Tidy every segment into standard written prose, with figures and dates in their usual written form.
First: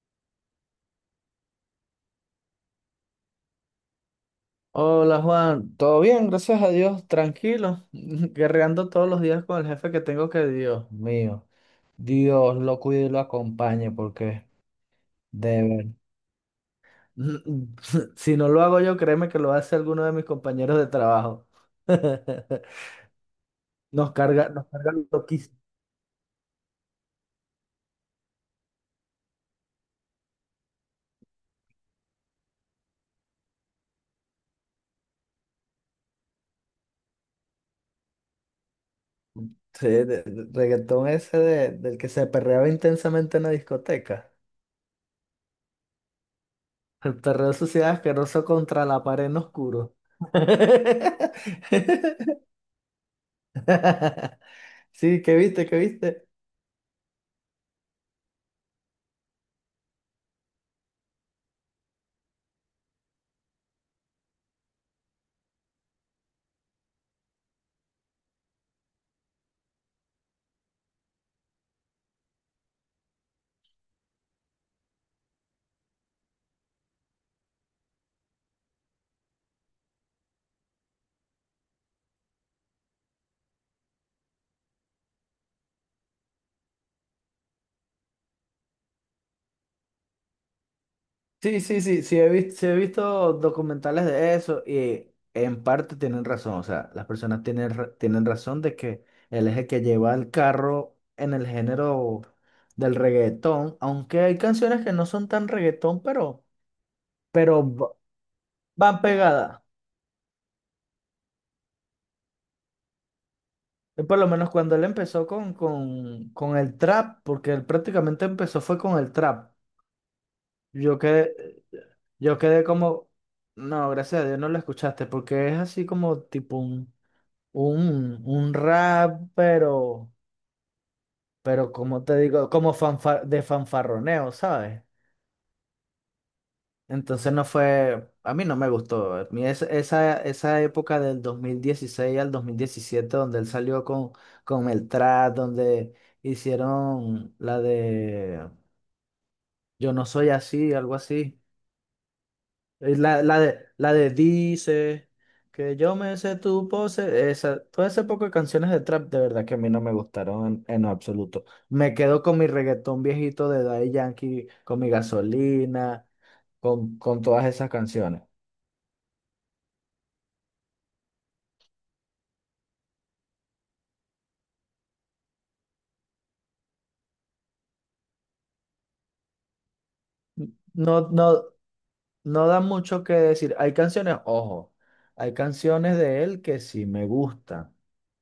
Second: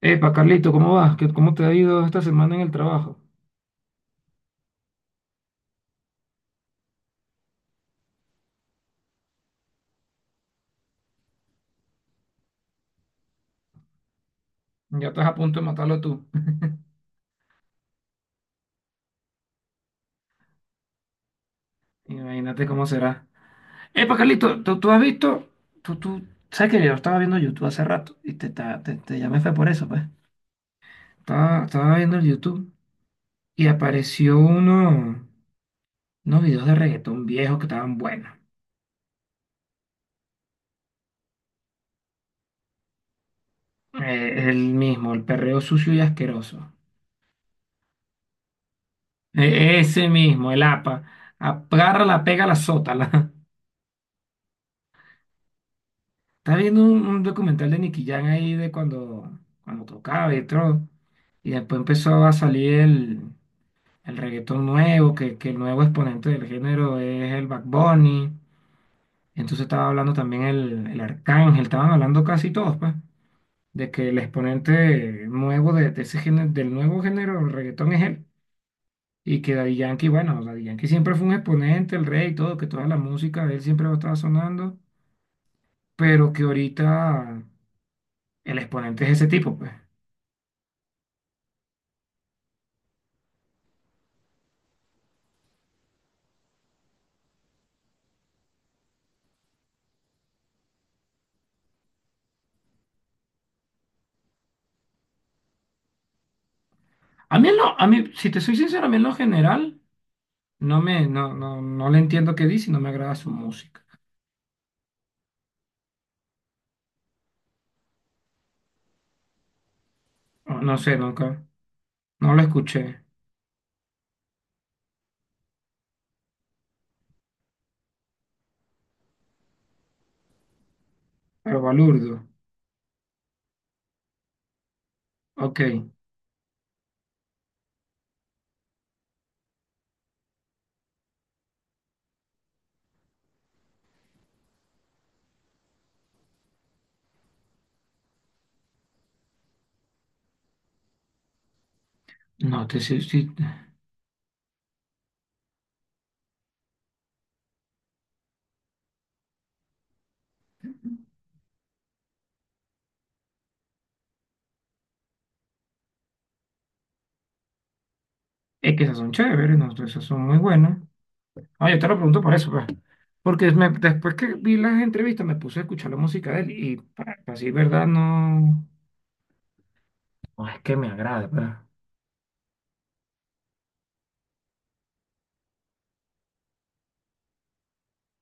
Epa, Carlito, ¿cómo vas? ¿Cómo te ha ido esta semana en el trabajo? Hola Juan, todo bien, gracias a Dios, tranquilo, guerreando todos los días con el jefe que tengo que Dios mío, Dios lo cuide y lo acompañe porque Ya estás a punto de de ver- matarlo tú. si no lo hago yo, créeme que lo hace alguno de mis compañeros de trabajo. Imagínate cómo será. Epa, Carlito, nos ¿tú carga has visto? loquísimo. Tú, tú, sabes que yo estaba viendo YouTube hace rato y te llamé fue por eso, pues. Estaba viendo el YouTube y apareció unos videos de reggaetón viejos que estaban buenos. Sí, de- de- Reggaetón ese del que se perreaba intensamente en la discoteca. El mismo, el perreo sucio y asqueroso. El perreo de suciedad asqueroso contra la pared en E- oscuro. ese mismo, el APA. Agárrala, pégala, sótala. Sí, ¿qué viste? ¿Qué viste? Estaba viendo un documental de Nicky Jam ahí de cuando tocaba y todo. Y después empezó a salir el reggaetón nuevo, que el nuevo exponente del género es el Bad Bunny. Entonces estaba hablando también el Arcángel, estaban hablando casi todos, pues, de que el exponente nuevo de ese género, del nuevo género del reggaetón es él. Y que Daddy Yankee, bueno, Daddy Yankee siempre fue un exponente, el rey y todo, que toda la música de él siempre va a estar sonando, pero que ahorita el exponente es ese tipo, pues. Sí, he visto, sí he visto documentales de eso, y en parte tienen razón, o sea, las personas tienen razón de que el eje que lleva el carro en el género del reggaetón, aunque hay canciones que no son tan reggaetón, pero, A mí, pero a va- mí, si te soy sincero, a mí van en lo pegadas. general no me, no, no, no le entiendo qué dice y no me agrada su música. Y por lo menos cuando él empezó con el trap, porque él prácticamente empezó fue con el trap. No, no sé, Yo nunca, quedé, no Yo lo quedé escuché. como, no, gracias a Dios no lo escuchaste, porque es así como tipo un rap, Pero pero como te Balurdo, digo, de fanfarroneo, ¿sabes? ok. Entonces no fue, a mí no me gustó. Esa, esa época del 2016 al 2017 donde él salió con el trap, donde hicieron la de "Yo no soy así", algo así. No, te, sí, sí, La de "Dice, que yo me sé tu pose", esa, todo ese poco de canciones de trap, de verdad que a mí no me gustaron en absoluto. Me quedo con mi reggaetón viejito de Daddy Yankee, con mi gasolina, con todas esas canciones. es que esas son chéveres, no, esas son muy buenas. Ah, yo te lo pregunto por eso, pues. Porque después que vi las entrevistas me puse a escuchar la música de él y para decir verdad no, no es que me No, agrade, no, pero no da mucho que decir. Hay canciones, ojo, hay canciones de él que sí me gustan.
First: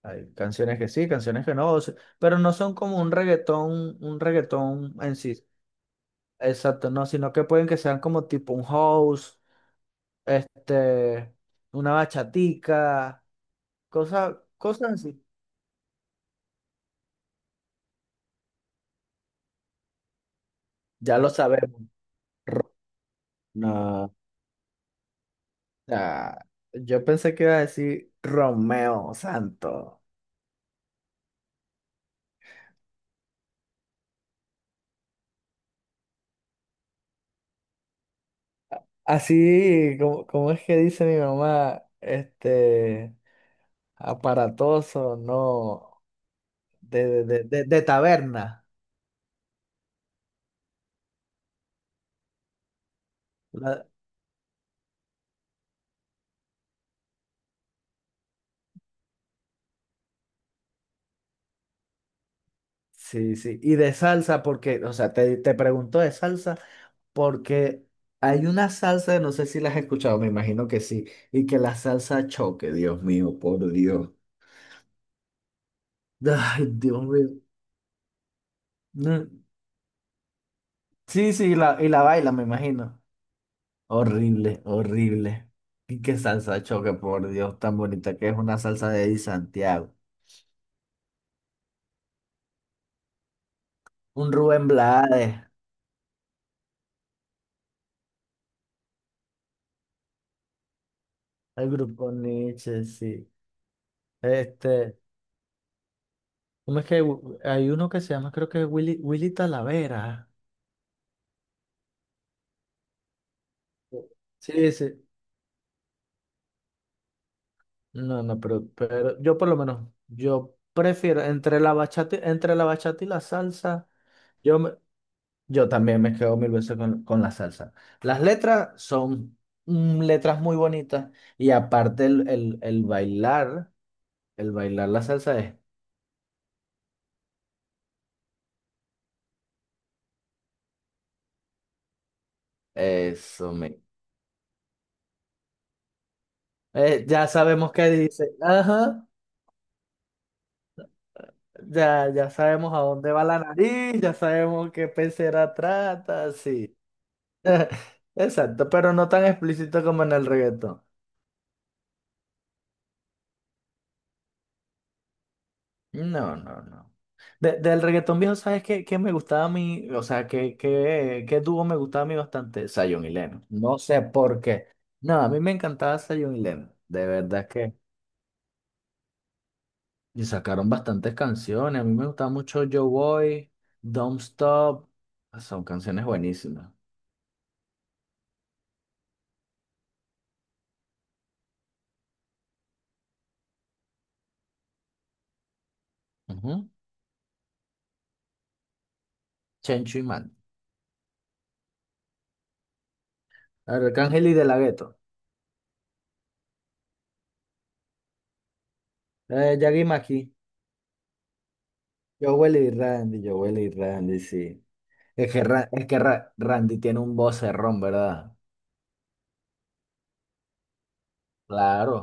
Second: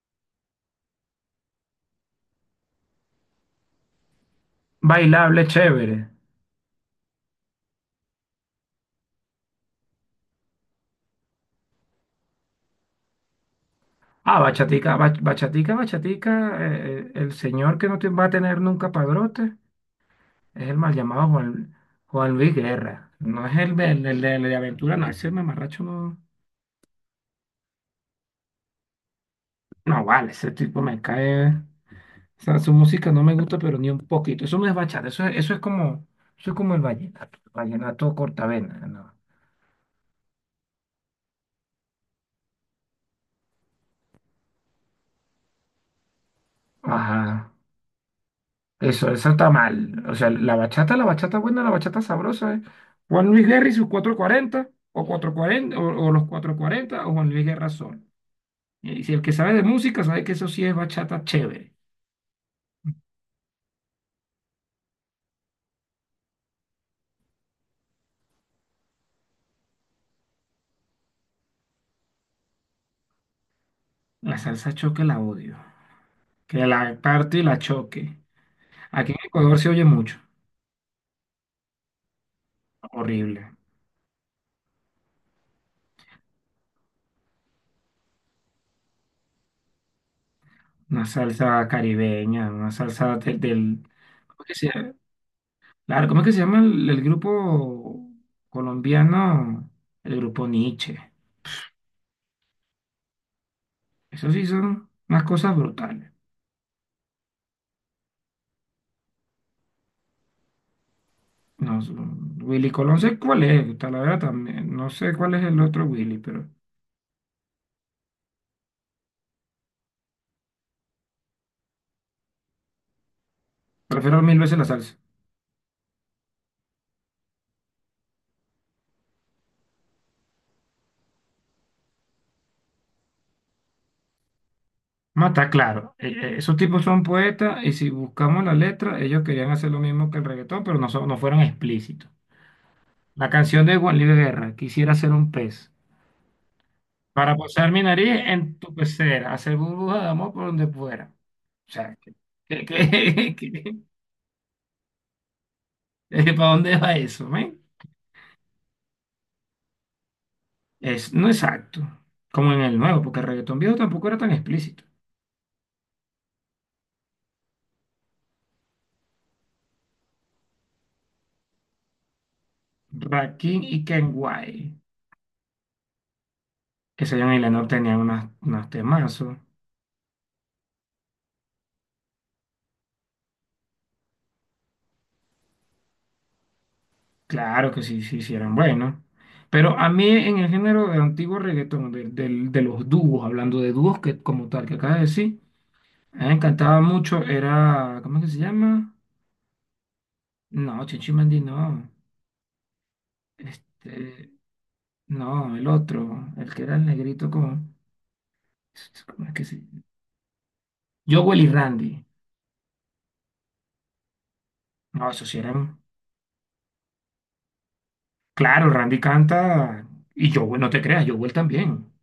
Hay canciones que sí, canciones que no, o sea, pero no son como un reggaetón en sí. bailable, chévere. Exacto, no, sino que pueden que sean como tipo un house, este, una bachatica, Ah, cosas bachatica, así. bachatica, bachatica, el señor que no te va a tener nunca padrote es el mal Ya llamado lo Juan, sabemos. Juan Luis Ro- Guerra. No es el, del- el de, No, el de el de aventura, no, ese mamarracho no. ah, yo pensé que iba a decir Romeo Santo. No, vale, ese tipo me cae. O sea, su música no me gusta, pero ni un poquito. Eso no es bachata, eso es como el vallenato, vallenato cortavena, ¿no? Así, como, como es que dice mi mamá, aparatoso, no, Ajá. De taberna. Eso está mal. O sea, la bachata buena, la bachata sabrosa es Juan Luis Guerra y La- sus cuatro cuarenta o 440, o los cuatro cuarenta o Juan Luis Guerra solo. Y si el que sabe de música sabe que eso sí es bachata chévere. sí, sí, y de salsa, porque, o sea, te pregunto de salsa. Porque hay una salsa, no sé si la has escuchado, me imagino que sí, y que la salsa choque, Dios mío, por Dios. La salsa choque la odio. Que Ay, la Dios mío. parte y la choque. Aquí en No, Ecuador se oye mucho. sí, sí, y la baila, me imagino. Horrible. Horrible, horrible. Y qué salsa choque, por Dios, tan bonita que es una salsa de Eddie Santiago. Una salsa caribeña, una salsa Un ¿cómo es que Rubén se llama? Blades, Claro, ¿cómo es que se llama el grupo colombiano? El grupo Nietzsche. el grupo Nietzsche, sí. Eso sí son Este, unas cosas brutales. ¿Cómo es que hay uno que se llama, creo que Willy Talavera? No, Willy Colón no sé cuál es, la verdad Sí, también. No sí. sé cuál es el otro Willy, pero No, no, pero yo por lo menos, yo prefiero entre la bachata y la salsa, prefiero mil veces yo, la me- salsa. yo también me quedo mil veces con la salsa. Las letras son mm, letras muy bonitas y aparte el bailar, el bailar la No, salsa está es claro. Esos tipos son poetas y si buscamos la letra, ellos querían hacer lo mismo que el reggaetón, pero no, no fueron explícitos. La eso, canción de me, Juan Luis Guerra, quisiera ser un pez, ya para sabemos posar mi qué nariz dice, en tu ajá, pecera, hacer burbuja de amor por donde fuera. O sea, ya, ya sabemos a dónde va la que, nariz, ya sabemos qué pecera trata, ¿para dónde sí. va eso, men? Exacto, pero no tan explícito como en el reggaetón. Es, no exacto, como en el nuevo, porque el reggaetón viejo tampoco era tan explícito. No, no, no. De- del reggaetón viejo, ¿sabes qué, qué me gustaba a mí? O sea, ¿qué, qué, qué dúo me gustaba a mí bastante? Zion y Lennon. Rakim No y sé por qué. Kenway, No, a mí me encantaba Zion y Lennon. De que se llaman y verdad Lenor, que. tenían unos temazos. Y sacaron bastantes canciones. A mí me gustaba mucho Yo Boy, Don't Stop. Ah, son canciones buenísimas. Claro que sí, sí, sí eran buenos. Pero a mí en el género de antiguo reggaetón, de los dúos, hablando de dúos que, como tal, que acabas de decir, a mí me Ujú. encantaba mucho, era, ¿cómo es que se llama? Chencho y Man. No, Chinchi Mandi no. Arcángel Este, y De La Ghetto. no, el otro, el que era el negrito como, ¿cómo es que se Yagi Maki. Jowell y Randy. Jowell y Randy. Jowell y Randy, sí. No, esos sí eran Randy tiene un vocerrón, ¿verdad? Claro, Randy canta y yo, no te creas, Jowell también. Claro,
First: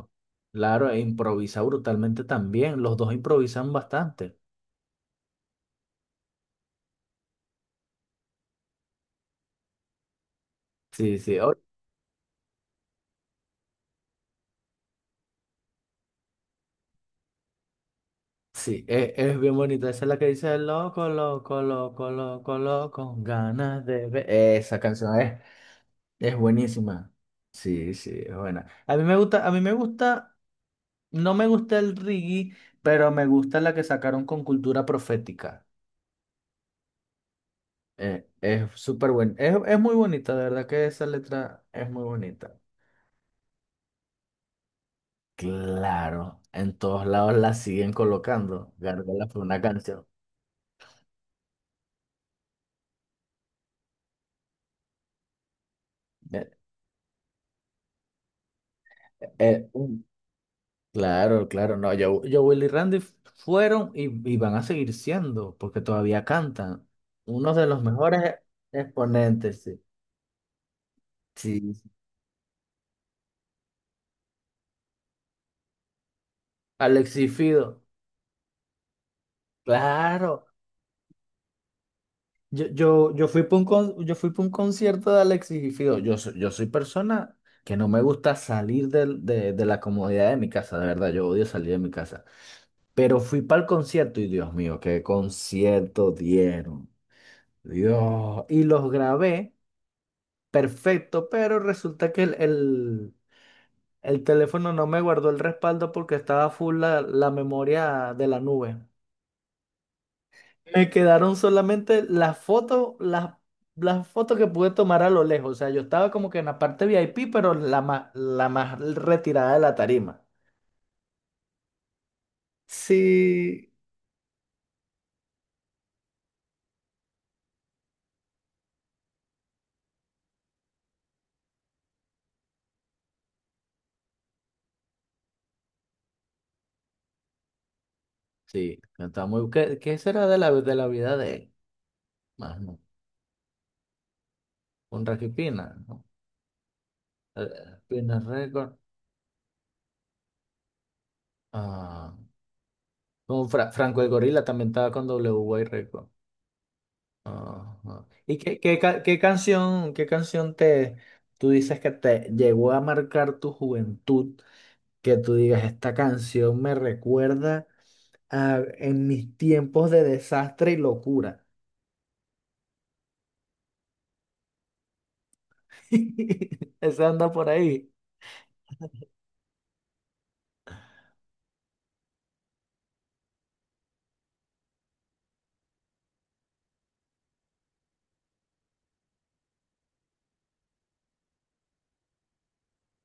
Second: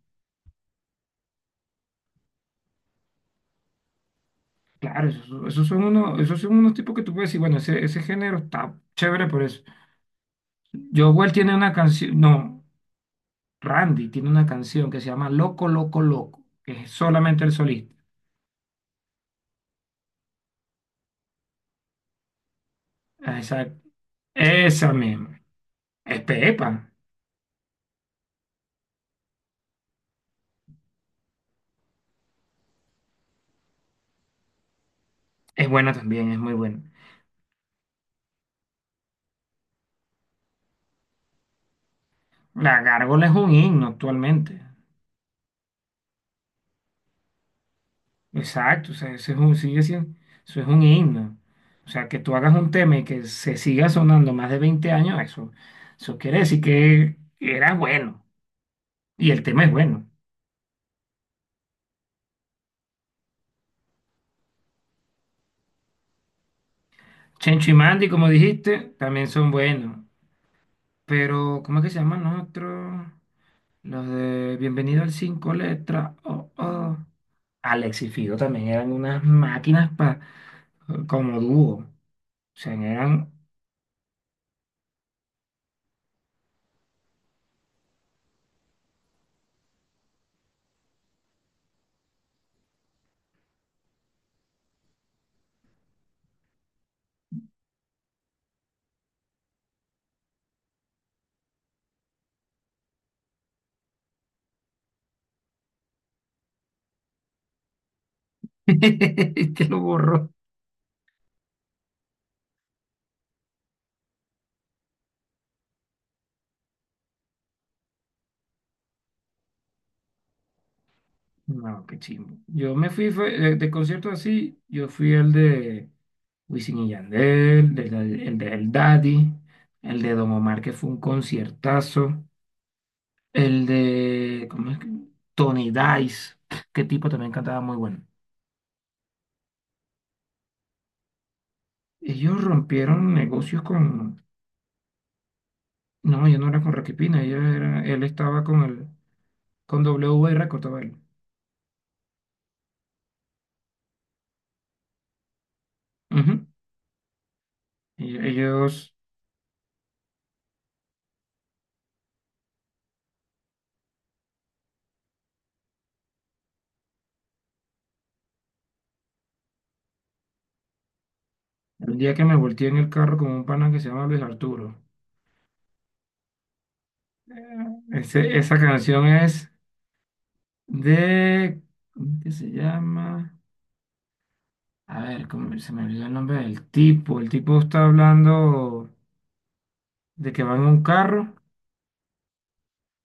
claro, e improvisa brutalmente también. Los dos improvisan bastante. Claro, esos, esos son unos tipos que tú puedes decir, bueno, ese género está chévere por eso. Sí, Jowell sí, tiene o- una canción, no, Randy tiene una canción que se llama Loco, Loco, Loco, que es solamente el solista. sí, es, bien bonita. Esa es la que dice loco, loco, loco, loco, loco, Ah, Esa, ganas de ver. Esa esa canción misma. Es es Pepa, buenísima. Sí, sí, es buena. A mí me gusta, no me gusta el reggae, pero me gusta la que sacaron con Cultura Profética. es buena también, es muy buena. Es súper buena. Es muy bonita, de verdad que esa letra es muy bonita. La Gárgola es un himno actualmente. Claro, en todos lados la siguen colocando. Exacto, o sea, Gárgola eso es fue un, una canción. Eso es un himno. O sea, que tú hagas un tema y que se siga sonando más de 20 años, eso, eso quiere Eh, decir que era bueno. Y el tema eh, es mm, bueno. claro, claro, no. Willy y Randy fueron y van a seguir siendo, porque todavía cantan. Uno de Chencho y los Mandy, como mejores dijiste, también son exponentes, sí. buenos. Pero, Sí, ¿cómo es sí. que se llaman los otros? Los de Bienvenido al Cinco Letras. Oh, oh. Alexis Fido, Alex y Fido también eran unas máquinas claro. como dúo. O sea, Yo eran... fui para yo fui pa un concierto de Alexis Fido. Yo, yo soy persona que no me gusta salir de la comodidad de mi casa, de verdad. Yo odio salir de mi casa. Pero fui para el concierto y Dios mío, qué concierto dieron. Dios. Y los grabé, perfecto, pero resulta que el teléfono no me guardó el respaldo porque estaba full la memoria de la nube. Te lo borró. Me quedaron solamente las fotos, las fotos que pude tomar a lo lejos. O sea, yo estaba como que en la parte VIP, pero la más retirada de la tarima. No, qué chimbo. Yo me fui fue, de Sí. conciertos así, yo fui el de Wisin y Yandel, el de El Daddy, el de Don Omar, que fue un conciertazo, el de, ¿cómo es que? Tony Dice, qué tipo también cantaba muy bueno. Sí, está muy... ¿Qué, qué será de la vida de él? Ellos Más rompieron negocios con, un Rocky Pina, ¿no? no, yo no era con Rocky Pina ellos Eh, era, él Pina estaba con Record. el, con W cortaba él. Ah, como Franco el Gorila también estaba con W y Record. Ujú. Ajá. Y ¿Y qué, Ellos, qué canción, tú dices que te llegó a marcar tu juventud? Que tú digas, esta canción me recuerda a, en mis tiempos de desastre y locura. el día que me volteé en el carro con un pana que se llama Luis Arturo. Esa anda por ahí. Esa canción es. de, ¿Cómo que se llama? A ver, ¿cómo se me olvidó el nombre del tipo? El tipo está hablando de que van en un carro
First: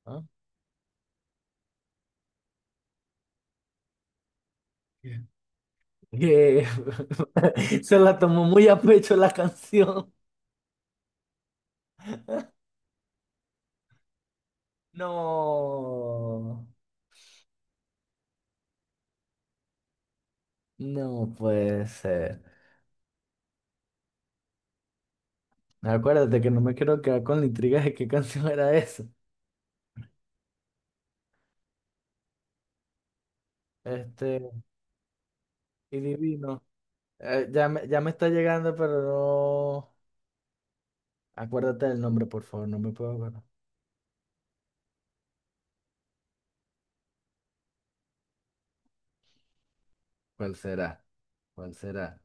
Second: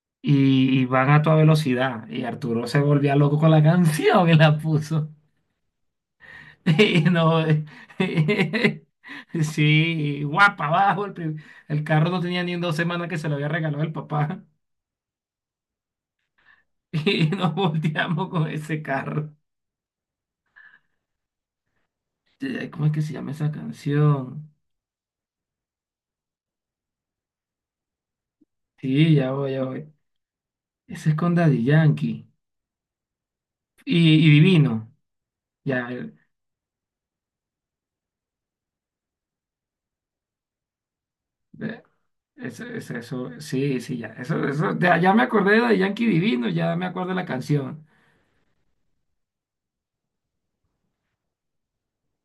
ah, y van a toda velocidad. Y Arturo se volvía loco con la canción que la puso. Que Y no, se la tomó muy a pecho la canción. sí, guapa, abajo. El carro no tenía ni en 2 semanas que se lo había regalado el papá. No, Y nos volteamos con ese carro. no puede ser. ¿Cómo es que se llama esa canción? Acuérdate que no me quiero quedar con la intriga de qué canción era esa. Sí, ya voy, ya voy. Ese es con Daddy Yankee. Y Este, divino. Ya, y divino. Ya me está llegando, pero no. de- Acuérdate del nombre, por eso, favor, no me eso, puedo eso, acordar. sí, sí, ya. Eso, de, ya me acordé de Yankee Divino, ya me acuerdo de la canción. ¿Cuál será? ¿Cuál será?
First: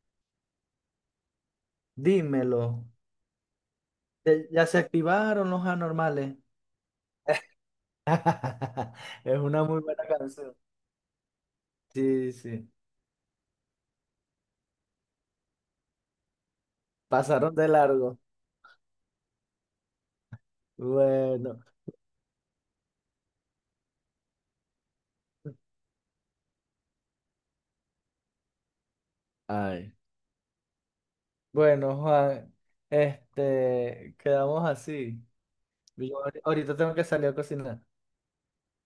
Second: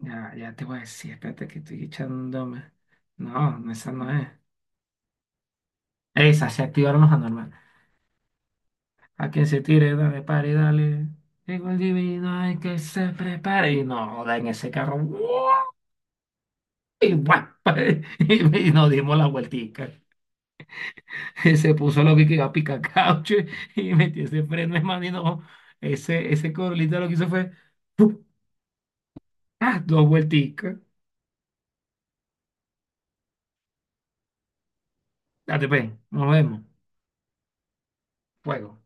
Ya, ya te voy a decir, espérate que estoy Dímelo. echándome. No, no, esa no es. ¿Ya se activaron los anormales? Esa, se activaron los anormales. A Es quien se una muy tire, buena dale, canción. pare, dale. Llegó el divino, Sí, hay sí. que se prepare. Y no, en ese carro. ¡Guau! Y, guau, Pasaron de largo. y nos dimos la vueltica. Bueno. se puso lo que quedó a picar y metió ese freno, hermano, y no, ese corolita lo que hizo fue, ¡puf! ¡Ah! Ay. Dos vuelticas, Bueno, Juan, quedamos así. date pe, Yo nos vemos, ahorita tengo que salir a cocinar. fuego.